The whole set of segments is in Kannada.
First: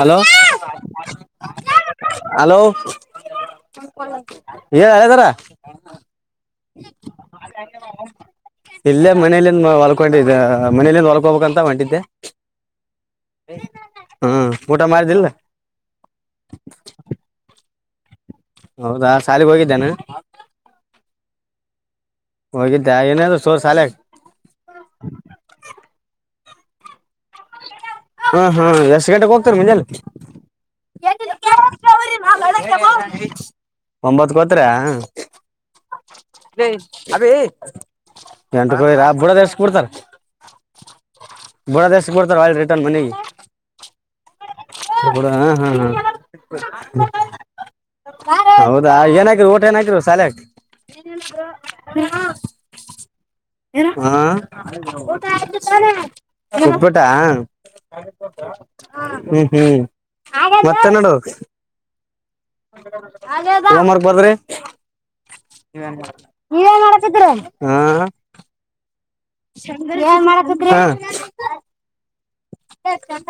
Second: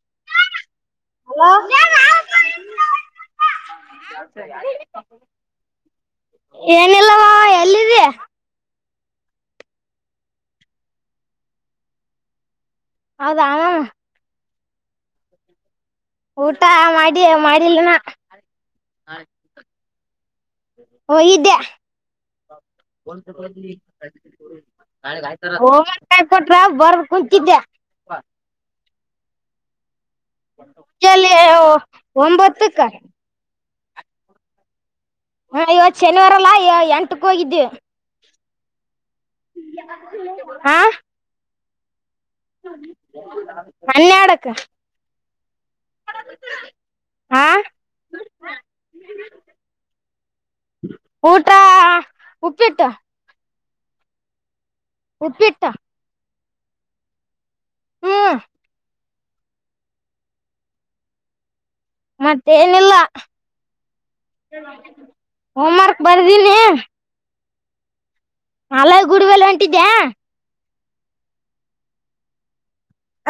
ಹಲೋ ಹಲೋ ಹಲೋ ಏ ಹೇಳತಾರ ಏನಿಲ್ಲ ಮಾವ ಎಲ್ಲಿದಿ ಇಲ್ಲ ಮನೆಲ್ಲ ಹೊಲ್ಕೊಂಡಿದ್ದೆ ಮನಲಿಂದ ಹೊಲ್ಕೋಬೇಕಂತ ಹೊಂಟಿದ್ದೆ ಅದ ಹ್ಮ್ ಊಟ ಮಾಡಿದಿಲ್ಲ ಊಟ ಮಾಡಿ ಮಾಡಿಲ್ಲನ ಹೌದಾ ಶಾಲಿಗೆ ಹೋಗಿದ್ದೇನೆ ಹಾ ಹೋಗಿದ್ದೆಯ ಹೋಗಿದ್ದೆ ಏನಾದ್ರು ಸೋರ್ ಶಾಲೆಗೆ ನಾಳೆಗೆ ಆಯ್ತ ರ ಹೋಗ್ಯಾರ ಪಾ ಕೊಟ್ರ ಬರ್ ಕುಂತಿದ್ದೆ. ಹಾ ಹಾ ಎಸ್ ಥೇಟರ ಗೊತ್ತಲ್ಲ ಚಲ್ಲಿ ಒಂಬತ್ತಕ್ಕ ಒಂಬತ್ ಕೊತ್ರ ಹಾ ಇವತ್ತು ಶನಿವಾರಲ್ಲಾ ಎಂಟಕ್ ಹೋಗಿದ್ದ್ವಿ ಎಂಟಿ ಹಾ ಬಳದೇಶ ರಿಟನ್ ಮನಗೆ ಹನ್ನೆರಡಕ್ ಹಾ ಹ ಹೌದಾ ಏನ ಊಟ ಏನ ಊಟ ಹಾಕಿದರ ಸಾಲೆಯಾಗ ಊಟ--ಉಪ್ಪಿಟ್ಟ ಹಾ ಹ ಕಊಟ ಆಯ್ತು ಉಪ್ಪಿಟ್ಟು ತಾನೇ ಉಪ್ಪಿಟ್ಟ [inaudible] ಹ್ಮ್ ಹ್ಮ್ ಹ್ಮ್ ಮತ್ತೆ ನಡುವ ಮತ್ತೆ ಏನಿಲ್ಲ ನೀವ ಏನ ಮಾಡ್ಕತಿದಿರಿ ಹ್ಮ ಅಲೆ ಗುಡಿ ಮೇಲೆ ಹೊಂಟಿದ್ದೆ ಏನಮಾಡ್ಕತಿರಿ [inaudible] [inaudible]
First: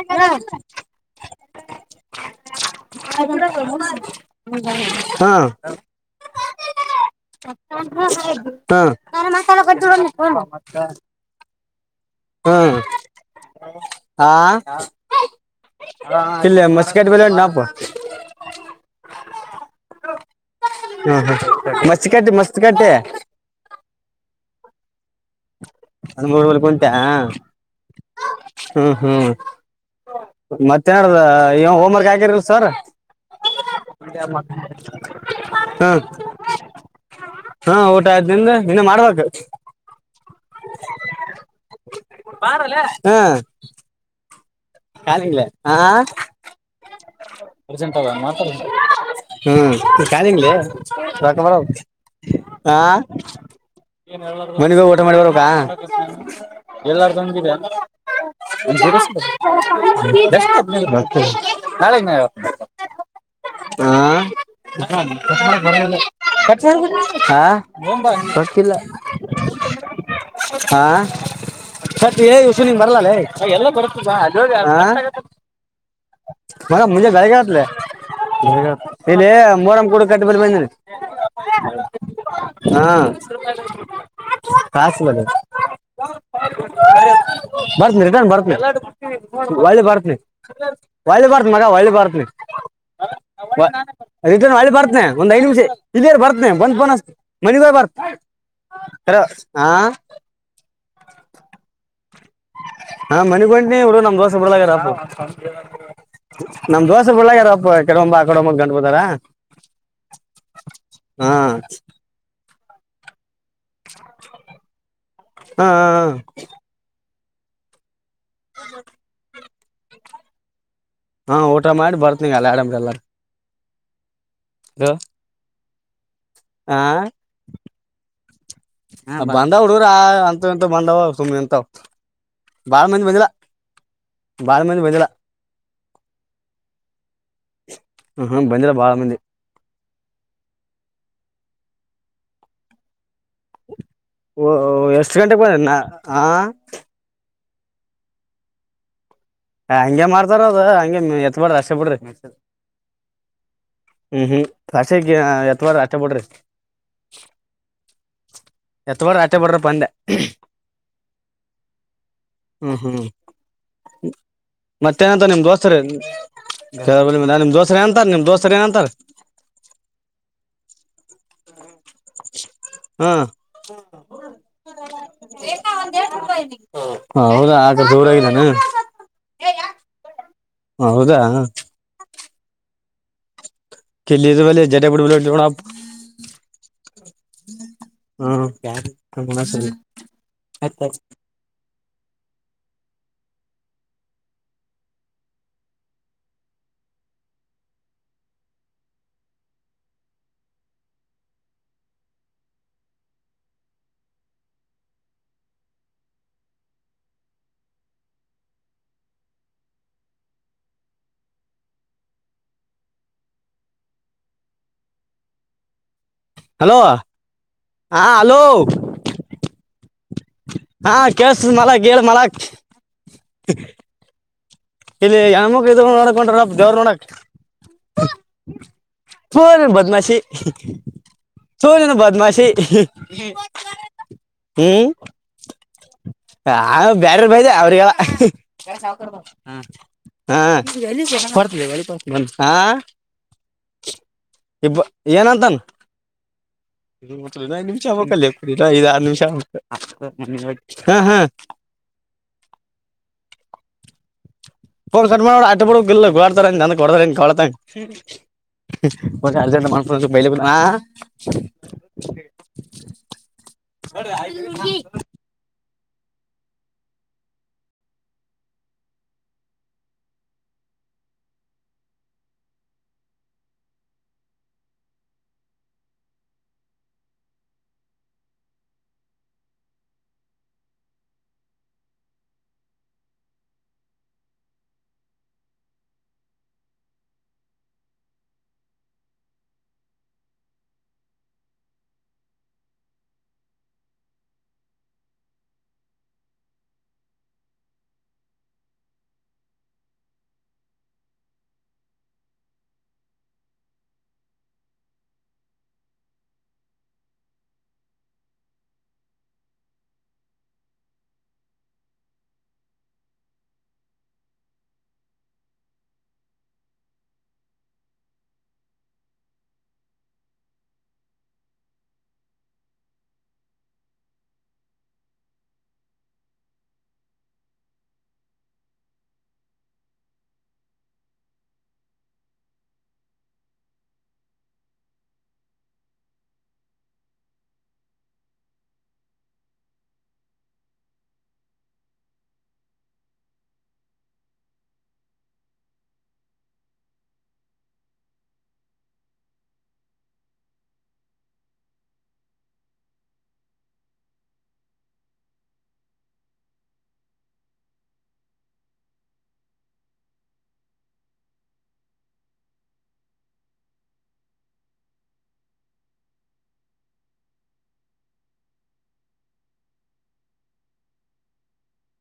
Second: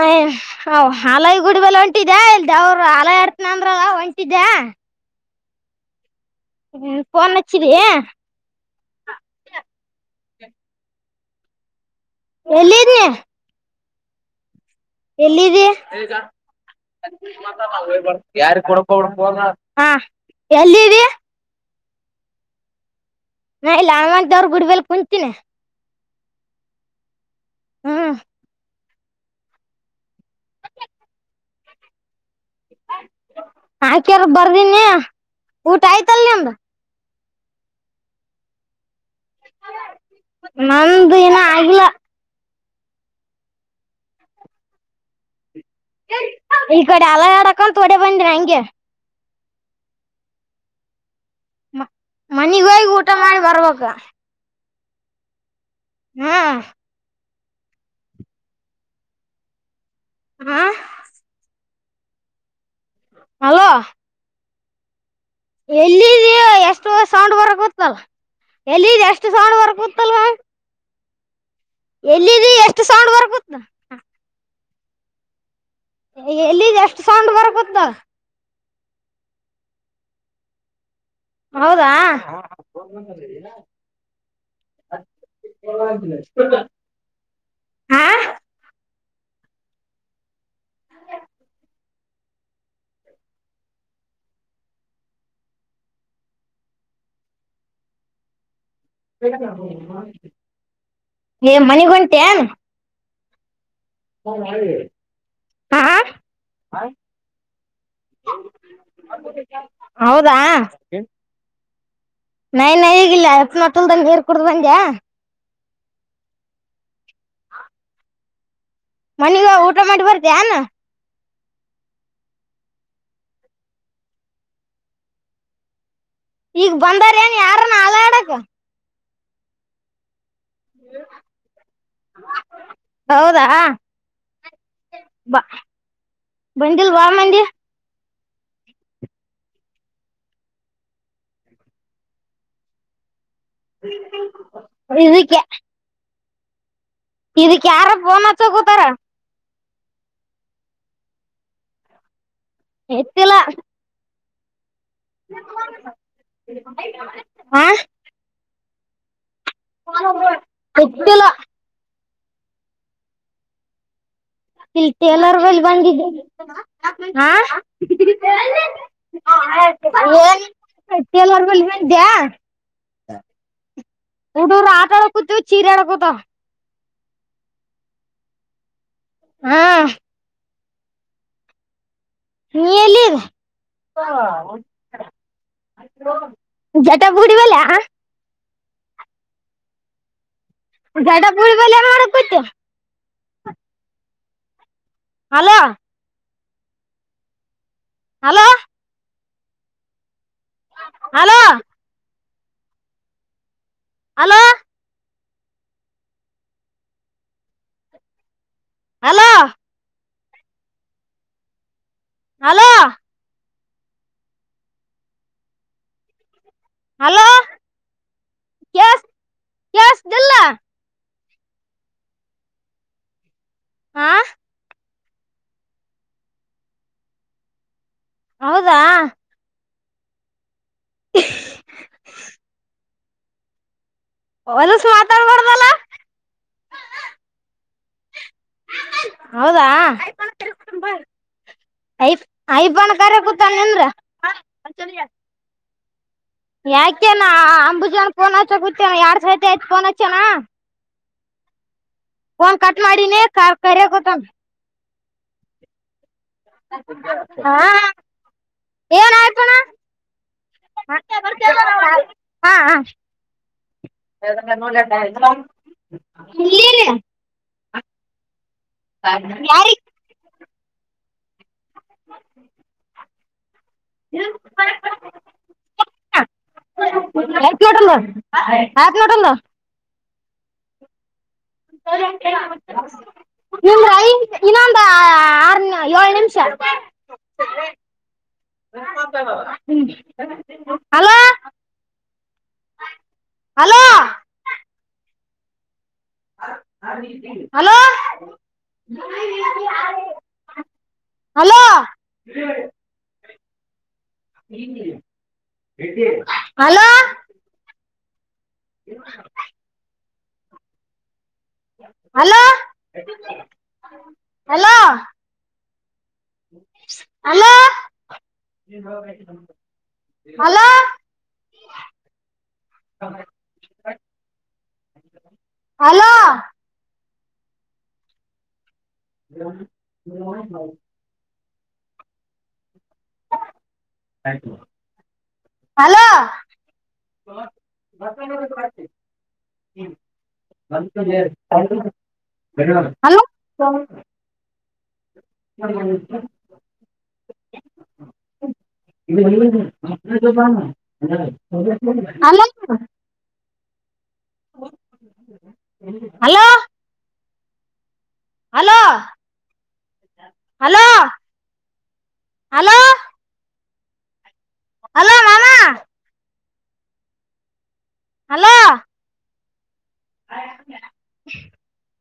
ಅಯ ಹ ಹಲೈ ಗುಡಬಲೆ ಹೊಂಟಿದ್ಯಾ ಇಲ್ದ ಅವ್ರ ಹಲ ಆಡ್ತನ ಅಂದ್ರ ಹೊಂಟಿದ್ಯಾ ಹ ಫೋನ್ ಹಚ್ಚಿದಿ ಮಸಾಲ ಕ ಹ್ಮ್ ಹಾ ಎಲ್ಲಿದೆ ಹಾ ಇಲ್ಲ ಮಸ್ಕಟ್ ಬಲಿ ಉಂಟಪ್ಪ ಮ ಕಟ್ಟೆ ಮಸ್ತ್ ಕಟ್ಟೆ ನಾ ಇಲ್ಲವ್ರರು ಗುಡಲ್ ಕುಂತಿನಿ ಹದಮರ್ಲ್ ಉಂಟಾ ಹಾ ಹ್ಮ್ ಹ್ಮ್ ಮತ್ತೇಏನಡದ ಇವ ಹೋಮ್ವರ್ಕ್ ಆಗಿರ ಆಕ್ಯಾರ ಬರ್ದನಿ ಊಟ ಹ್ಮ ಆಯ್ತಲ್ ನಿಮ್ದ ಹಾ ಊಟ ಆಯ್ದಿಂದ ಇನ್ನ ಮಾಡ್ಬೇಕು ನ್ದು ನ ಆಗಲ್ಲ ಮಾಡಾರಲ್ಲ [unintelligible] ಹ್ಮ ಕಾಲಿಲ್ಲ ಈ ಕಡೆ ಅಲ ಎಡಕಲ್ ತೋಡೆ ಬಂದಿ ಹಂಗೆ ಹ್ಮ್ ಕಾದಂಗ ಮ ಮನಗ ಹೋಗ ಊಟ ಮಾಡಿ ಬರ್ಬಕ ಮನಿಗೋಗ ಊಟ ಮಾಡಿ ಬರಬೇಕಾ ಎಲ್ಲಾರ್ [inaudible] ಜರ ಹ ಹಾ [inaudible] ಮತ್ತೆ [unintelligible] ನಾಳೆಗ್ ಹಲೋ ನ [inaudible] ಎಲ್ಲಿದ ಎಷ್ಟು ಸೌಂಡ್ ಹಾ ವರ್ಕ್ತಲ್ ಹೋಗ್ಬಾ. ಗೊತ್ತಿಲ್ಲ ಎಲ್ಲ ಎಷ್ಟು ಸೌಂಡ್ ವರ್ಕ್ತಲ್ವಾ ಹಾ ಸಟ್ ಎಲ್ಲಿದ್ದ ಎಷ್ಟ್ ಸೌಂಡ್ ಬರ್ಕತ್ [unintelligible] ಅ ಎಲ್ಲಿಗೆ ಎಷ್ಟ್ ಸೌಂಡ್ ಬರ್ಗತ್ತ ಇಲ್ಲಿ ಮೋರಮ ಕಡ ಕಟ್ಟ ಬರ್ ಬಂದರಿ ಹೌದಾ ಕಾಸು ಬಲ್ಲಿ ಹಾ ಹೋಳ್ಳಿ ಬರ್ತನಿ ಹೊಳಿ ಬರ್ತ ಮಗ ಒಳ್ಳೆ ಬರ್ತನಿ ರಿಟರ್ನ್ ಒಳ್ ಬರ್ತನನೆ ಒಂದ್ ಐದ್ ನಿಮಿಷ ಇರ್ ಬರ್ತನ ಬಂದ ಬ ಮನಗ ಹೋಗಿ ಬರ್ತ ಹೇಳ ಹ ಹ ಏ ಮನಿಗ ಹೊಂಟಿ ಯಾನ? ಹಾ ಮನೆಗ ಹೊಂಟ. [unintelligible] ನಮ್ ದೋಸ್ತರ ಬಿಡಲಾಗ್ಯಾರಪ್ಪ ಹಾ ನಮ್ ದೋಸ್ತ ಬಿಡಲ್ಲಗಾರಪ್ಪ ಈಕಡೆ ಹೋಗೋಮ ಬಾ ಆಕಡೆ ಹೋಗೋಮ ಬಾ ಅಂತ ಗಂಟ ಬಿದಾರ ಹೌದಾ ಹಾ. ನೈನ್ [unintelligible] ನೀರ್ ಕುಡ ಬಂದ್ಯಾ. ಹಾ ಹ ಹ. [inaudible] [inaudible] ಮನಿಗ ಹೋಗಿ ಊಟ ಮಾಡಿ ಬರ್ತಿ ಯಾನ. ಹಾ ಊಟ ಮಾಡಿ ಬರ್ತನ ಈಗ. [unintelligible] ಈಗ ಬಂದಾರ ಏನ್ ಯಾರನ್ ಹಾಡ ಹಾಡಾಕ್. ಬಂದರಾ ಹುಡುಗ್ರ ಅ. [unintelligible] ಸುಮ ನಿಂತಾವ ಎಂತ ಬಾಳ ಮಂದಿ ಬಂದಿಲ್ಲ ಹೌದಾ ಬಾಳ ಮಂದಿ ಬಂದಿಲ್ಲ. ಬಾ ಬಂದಿಲ್ ಬಾ ಮಂದಿ ಹ ಹ್ಮ ಬಂದಿಲ್ಲ ಬಾಳ ಮಂದಿ. ಓ ಎಷ್ಟ ಗಂಟೆಗೆ ಇದಕ್ಕೆ ಬಂದೇ ನಾ. ಆ. ಇದಕ್ ಯಾರ ಫೋನ್ ಹಚ್ಚ ಕುತ್ತಾರ. ಏ ಹಂಗೆ ಮಾಡ್ತಾರ ಅದ ಹಂಗೆ ಎತ್ ಬಿಡ್ರಿ ಅಷ್ಟ ಬಿಡ್ರಿ. ಎತ್ತಿಲ್ಲ. ಹ್ಮ್ ಹ್ಮ. ಅಷ್ಟಕ ಎತ್ತ ಬ್ಯಾಡರಿ ಅಷ್ಟ ಬಿಡ್ರಿ. ಹಾ ಎತ್ತ ಬ್ಯಾಡ. ಎತ್ತಿಲ್ಲ. ಹ್ಮ್ ಹ್ಮ್. ಈ ಮತ್ತೇನಂತ ಟೇಲರ್ ನಿಮ್ ಬಲಿ ದೋಸ್ತರು ಬಂದಿದ್ದ ಹ ನಿಮ್ ದೋಸ್ತರ್ ಏನಂತಾರ ನಿಮ್ ದೋಸ್ತರ್ ಏನಂತಾರ ಏನ [unintelligible] ಟೇಲರ್ ಬಲಿ ಬಂದಿದ್ಯಾ ಹಾ ಹುಡರು ಆಟ ಆಡಕತಿದ್ದು ಚೀರ ಕತ್ತವ. ಹ. ಹಾ ಹೌದಾ ಹಂಗರ. [unintelligible] ಹಾ. ಹೌದಾ. ನೀ ಎಲ್ಲದೀ. ಕಿಲ್ಲಿ ಇದ ಬಲ್ಲಿ ಜಡೆ ಬಿಡ್ಬ ಜಟಪ್ಪಾ ಗುಡಿ ಬಲಿಯ. [unintelligible] ಜಟಪ್ಪಾ ಗುಡಿ ಬಲಿ ಏನ ಮಾಡಕ್ಕ ಕೂತ್ಯ. Hello hello. Hello. Hello. Hello. Hello. Hello ಹಾ ಹಲೋ. ಕೇಸ್ ಕೇಳಿಸ್ತಿಲ್ಲ ಹ [inaudible] ಕೆಸ ಮಲ ಗಗೆಳ ಮಲ [inaudible] ಹಾ ಇಲ್ಲಿ ಯಮ್ಮಕ್ ಇದ ನೋಡಕ ಹೊಂಟರ ದೇವರ್ ನೋಡಕ್ ಹೌದಾ ಬ ಬ [inaudible] [inaudible] ಸೂನೆನು ಬದ್ಮಾಶಿ ಹ್ಮ [inaudible] ಒನ್ಸ ಮಾತಾಡ್ಬಾರ್ದಲ್ಲ ಬ್ಯಾರರ್ ಬೈದ ಅವ್ರಿಗೆ ಹೌದಾ ಯಲ್ಲ ಐಫ್ ಹ ಐಫೋನ್ ಕರೆ ಕೂತಾನ ನಿಂದ್ರ ಇಬ ಏನಂತನ್ ಯಾಕೇನಾ ನಿಮಿಷ ಅಂಬುಜನ್ ಆಗ್ಬೇಕಲ್ಲ ಪೋನ್ ಹ ಇದ ಐದ್ ಗತ್ತೇ ಆರು ಯಾರ್ ನಿಮಿಷ ಸಹಿತ ಆಗ್ಬೇಕ ಆಯ್ತ ಫೋನ್ ಹಚ್ಚನಾ ಹಾ ಹಾ ಫನ್ ಕಟ್ ಮಾಡಿನತ್ತ ಕ ಸರ್ ಆಟೆು ಗಲ್ಲ ಗು [inaudible] ನ ಕೊಡತ ಕೊಳತ ಹಾ ಏನ್ ಆಯ್ತಣ ಅರ್ಜೆಂಟ್ ಮನ್ಸ ಬ ಹಾ ಹಾ [inaudible] ಹ ಯಾರಿ ಹ [inaudible] ಆಟಲ್ಲ [unintelligible] ಐ ಇನ್ನೊಂದು ಆರ್ ಏಳು ನಿಮಿಷ hello hello hello hello hello E [inaudible] hello hello hello hello hello [unintelligible] ಮ hello hello hello hello hello hello ಮಾಮಾ ಹಲೋ ಹ [inaudible]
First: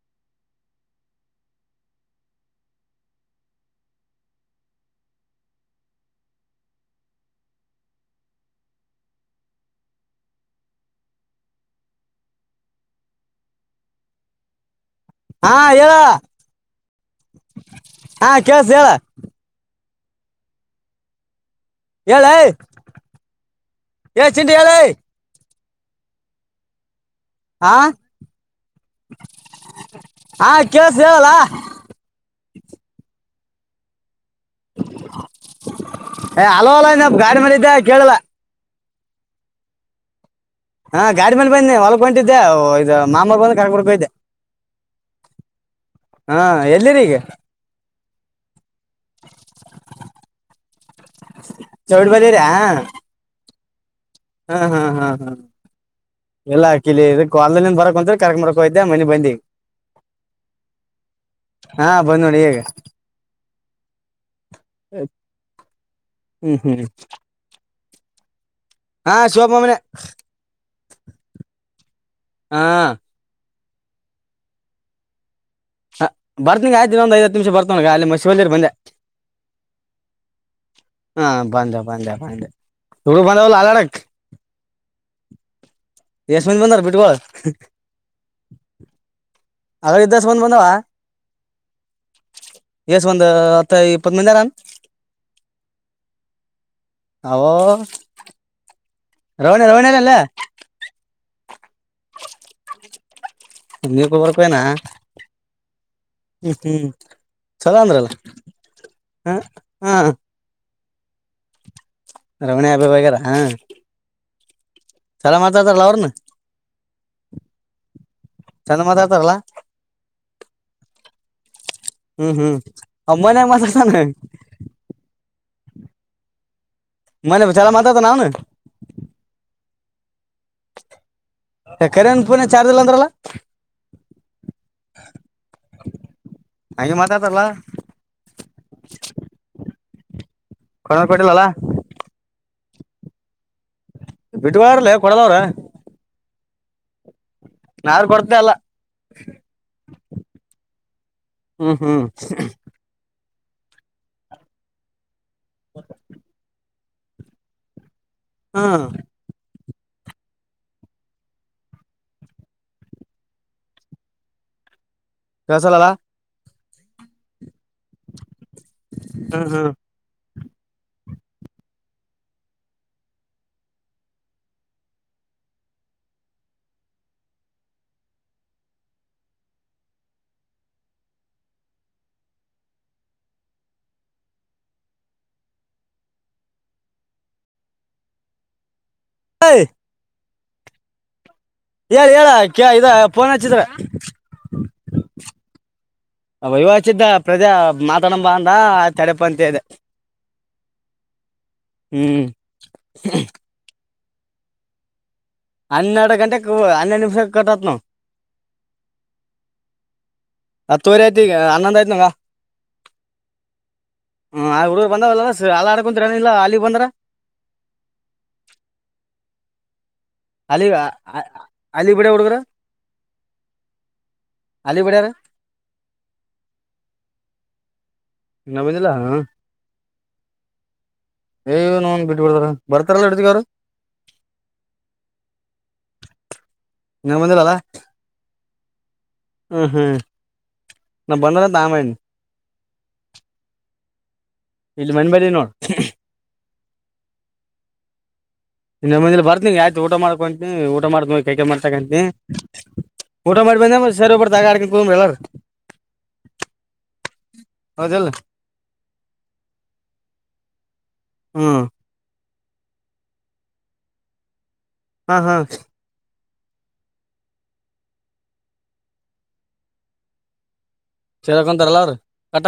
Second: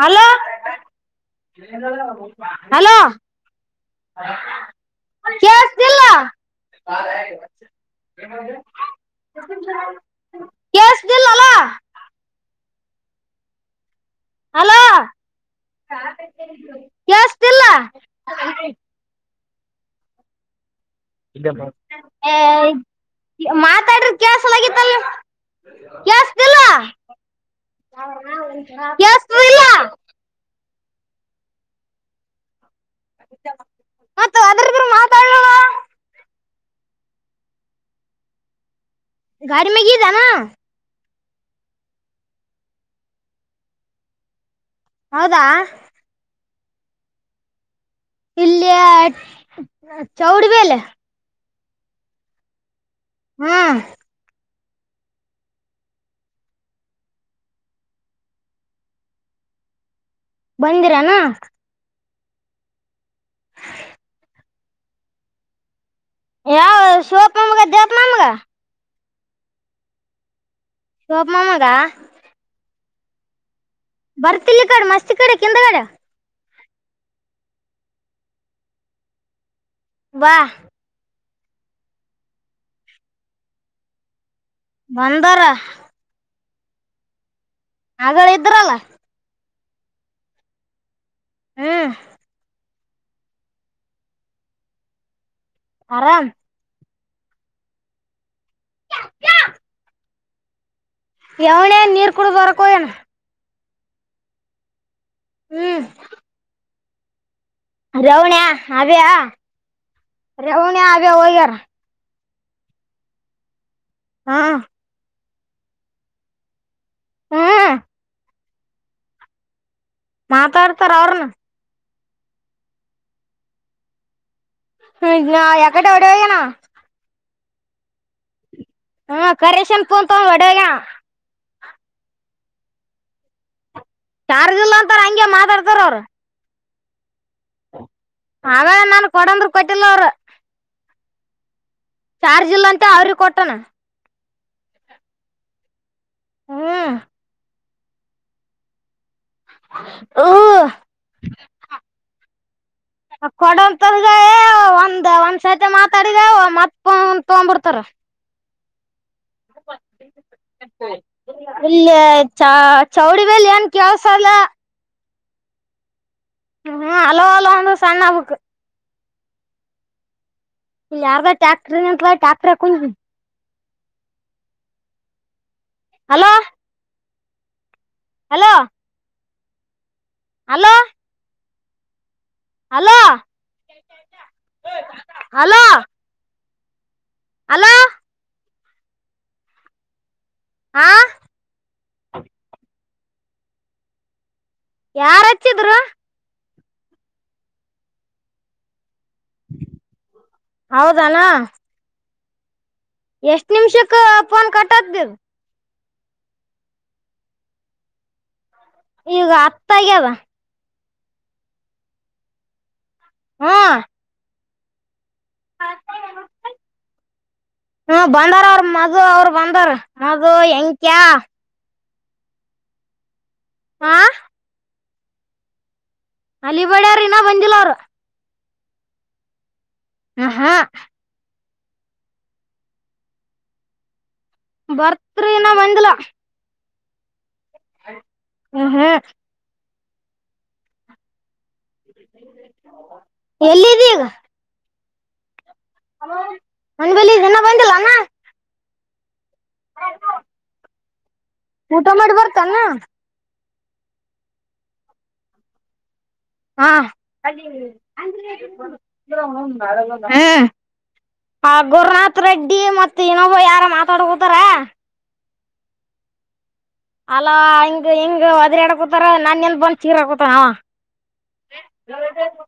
ಹಲೋ ಹಲೋ ಅಲೋ ಹಾ ಹೇಳ ಕೇಳಿಸ್ತಿಲ್ಲ ಹಾ ಕೇಳ್ಸ್ ಹೇಳ ಹೇಳ ಏ ಹೆ ಮಾತಾಡ್ರ ಚಿಂಟಿ ಹೇಳ ಕಸಲಗತ್ತ್ಯ ಕೇಳಿಸ್ತಿಲ್ಲ ಹಾ ಕೇಳಿದ್ದು ಇಲ್ಲ ಕೇಳಿಸ್ತಿದ ಹೇಳಲಾ [unintelligible] ಅದ್ರದ್ರ ಮಾತಾಡೋಣ [unintelligible] ಏ ಅಲೋ ಅಲ ನೀ ಗಾಡಿ ಮಿದ್ದ ಕೇಳಲ ಗಾಡಿ ಮಗ ಇದ್ದಾನ ಹಾ ಗಾಡಿ ಮೇಲ ಬನ್ನಿ ಹೊಲಗ ಹೊಂಟಿದ್ದೆ ಇದು ಮಾಮ ಬಂದು ಕರ್ಬಡ್ಕೋ ಇದ್ದೆ ಹೌದಾ ಹಾ ಎಲ್ಲಿರಿಗ ಇಲ್ಲಿ ಚೌರಿ ಬಲೆ ಚೌಡ್ ಬಲಿರ ಹ್ಮ್ ಹಾ ಹಾ ಹಾ ಹಾ ಎಲ್ಲಾ ಕಿಲಿ ಕಲ್ದಲ್ಲಿದ ಬರಕ್ತ್ರ ಕರ್ಕಂಬರಕ ಹಯ್ತ ಮನೆ ಬಂದಿ ಬಂದಿರಾನ ಬ್ಂದ ನೋಡಿ ಹೀಗ ಹ್ಮ ಹ್ಮ್ ಹ್ಮ್ ನಮಗ ಹಾ ಶಿವಪ್ಪ ಮಮಾನೆ ಶಿವಪ್ಪ ಮಮಾಗ ಬರ್ತಿಲ್ಲಿಕ ಮಸ್ತೀ ಕಡೆ ಕಿಂದಗಡೆ ಹ ಬರ್ತನಿ ಆಯ್ತು ಒಂದು ಐದು ಹತ್ತು ನಿಮಿಷ ಬರ್ತವನಗ ಅಲ್ಲಿ ಶಿವಲ್ಯರ್ ಬಂದೆ ಬಾ ಹಾ ಬಂದ ಬಂದೆಬಂದೆ ಬಂದೆ ಹಾಲಾಡಿ ಬಂದಾರ ಎಸ್ಟೋದು ಬಂದಾರ ಬಿಟ್ಗೋಳ ಹಾಗಳ ಇದ್ರಲ್ಲ ಹಾಗದಿಸವ ಬಂದವ ಹ್ಮ ಎಸ್ ಒಂದ ಹತ್ತ ಇಪ್ಪತ್ ಮಂದರನ್ ಆರಾಮ ಓಹೋ ರೋಣ ರೋಹಣರ ಅಲ್ಲ ಯವನೇ ನೀರು ಕುಡದುವರಕ್ಕೋಯಣ ನೀರ್ ಕೊಯೋಕೆ ಹೋಗನಯ್ಕ್ ಹ್ಮ ಹ್ಮ್ ಚಲೋ ಅಂದ್ರಲ್ಲ ರೌಣಿಯ ಆ್ಯಯಾ ಹ ಹಾ ರವಣಿಯ ಹೋಗ್ಯಾರ ರವಣಿ ಆಬೆ ಹೋಗ್ಯಾರ ಹಾ ಚಲ ಮಾತರ ಅವ್ರನ್ನು ಹ್ಮ. ಚಂದ ಮಾತಾಡ್ತಾರಲ್ಲ. ಮಾತಾಡ್ತರಾ ಅವರುನು. ಹ್ಮ್ ಹ್ಮ್ ಅಮ್ಮನೆ ಮಾತಾಡ್ತಾ ಎಕಡೆ ಹೊಡೇಹೋಗ್ಯಾನ್ ಅವ. [unintelligible] ಹ್ಮ ಕರೆೇಶಂಪೂಂತ ಒಡೆಹೊಗ್ಯಾನ್ ಅವ್ವ. ಕರೆನ್ ಪೋನ್ ಚಾರ್ಜ್ ಇಲ್ಲಂದ್ರಲ್ಲ. ಚಾರ್ಜ್ ಇಲ್ಲ ಅಂತಾರ ಹಂಗೆ ಮಾತಾಡ್ತಾರ ಅವ್ರರು. ಹಂಗೆ ಮಾತಾತರಲ್ಲ. ಆಗಳೆ ನಾನ್ ಕೊಡಂದ್ರ ಕೊಟ್ಟಿಲ್ಲ ಅವರು. ಕೊರಕೋಟ್ಟಿಲ್ಲ ಅಲ್ಲಾ ಚಾರ್ಜ್ ಇಲ್ಲ ಅಂತ ಅವ್ರಿಗೆ ಕೊಟ್ಟನಾ. ಬಿಟ್ಟಿವಿಳಾ ಅವ್ರೂ ಕೊಡಲ್ಲ ಅವ್ರು. ಹ್ಮ. ಯಾರ್ ಕೊಡ್ತಾ ಇಲ್ಲ್. ಹ್ಮ ಹ್ಮ್ ಹ್ಮ್. ಕೊಡಂತದ ಒಂದ ಒಂದ- ಸತೆ ಮಾತಾಡಿದವು ಮತ್ತ ಫೋನ್ ತೊಂಬಡ್ತಾರ. ಹ್ಮ. ಇಲ್ಲ ಚ ಚೌಡಿ ಬಲ್ಲಿ ಏನ್ ಕೆಲ್ಸ ಅಲ್ಲ. [unintelligible] ಹ್ಮ್ ಹಲೋ ಹಲೋ ಅಂದ ಸಣ್ಣಾಆಗ್ಬೇಕು. ಹ್ಮ್ ಹ್ಮ್. ಯಾರದ ಟ್ಯಾಕ್ಟ್ರನಿಂತದ. ಟ್ಯಾಕ್ಟರ್ ಕು hello. Hello. Hello. Hello, hello. Hello. Hi ಆ, ಹೇಳ್, ಹೇಳ್ ಕ ಇದ ಫೋನ್ ಹಚ್ಚಿದ್ರ. ಯಾರ ಹಚ್ಚಿದ್ರು. ಅವ ಇವ ಪ್ರದೆ ಹಚ್ಚಿದ ಮಾತಾಡಮ್ಮ್ ಬಾ ಅಂದ ತಡೆಪ ಅಂತ ಹೇಳ್ದೆ. ಹೌದಾನ. ಹ್ಮ. ಎಷ್ಟ್ ನಿಮಿಷ ಕ, ಫೋನ್ ಕಟ್ಟ ಆತದ ಇದು. ಹನ್ನೆರಡು ಗಂಟೆಗೆ, ಹನ್ನೆರಡು ನಿಮಿಷ, ಕಟ್ಟಆತದ ನೋಡು. ಈಗ ಹತ್ತ ಆಗ್ಯದ. ಹತ್ತುವರಿ ಆಯ್ತ, ಈಗ ಹನ್ನೊಂದು ಆಯ್ತ್, ನೋಡಗ ಹ್ಮ. ಹ್ಮ ಆಗು ಬಂದಲ್ಲ ಹ ಆಡ್ಕೊರಲ್ಲ ಅಲ್ಲಿ ಬಂದ್ರ ಹೋ ಎಂಕ್ಯಾ ಅಲಿ ಬಿಡ ಹೂಡುಗರ ಆ ಅಲಿ ಬಡ್ಯ ರ ಅಲ್ಲಿ ಬಡ್ಯ್ರ ಇನ್ನ ಬಂದಿಲ್ಲ ಅವರು ನ ಬಜಲ ಹಾ ಹ ಹಾ ಯ [inaudible] ಬಿಟ್ಬಡ್ತಾರ ಬರ್ತಾರಲ್ಲ ಹಡತಗಾರ ಬರ್ತ್ರಿನಾ ಬಂದಿಲ್ಲ ಹ್ಮ ಮಂದರ ಅಲ್ಲ ಹ ಹಾ ಹ್ಮ್ ಹ್ಮ್ ನಾ ಬ ಎಲ್ಲಿದ ಈಗ ಇಮನ್ಂಬಲ ನೋಡ್ ಅ [inaudible] ನಂದ್ ಬಳಿ ಜನ ಬಂದಿಲ್ಲಣ ಇನ್ನಮ್ಮಂದ ಬ ಯಯ್ ಊಟ ಮಾಡ ಕೊಂ [inaudible] ಮಾಡತ ಕೈಕ ಊಟ ಮಾಡ್ತಕಂತ ಮಾಡಿ ಬರ್ತಾನ ಊಟ ಮಾಡಿ ಬಂದ ಸರ್ ಒಬ್ಬರ್ ತಾಗ ಆಡ್ಕೊಂಡ ತ ಹೇಳರ್ ಹ ಹ [unintelligible] ಹ್ಮ್ ಪಗುರಾತ್ ರೆಡ್ಡಿ ಮತ್ ಇನ್ನೊಬ್ ಯಾರ ಮಾತಾಡ್ ಕೋತಾರ ಹಾ ಹಾ ಅಲ ಹಿಂಗ ಹಿಂಗ ಹದ್ರಾಡ್ಕೊತಾರ ನಾನ ಎಲ್ ಬಂದ್ ಚೀರಕೂತಾನ ಸರಕೊ ತರಲ್ಲ ಕಟ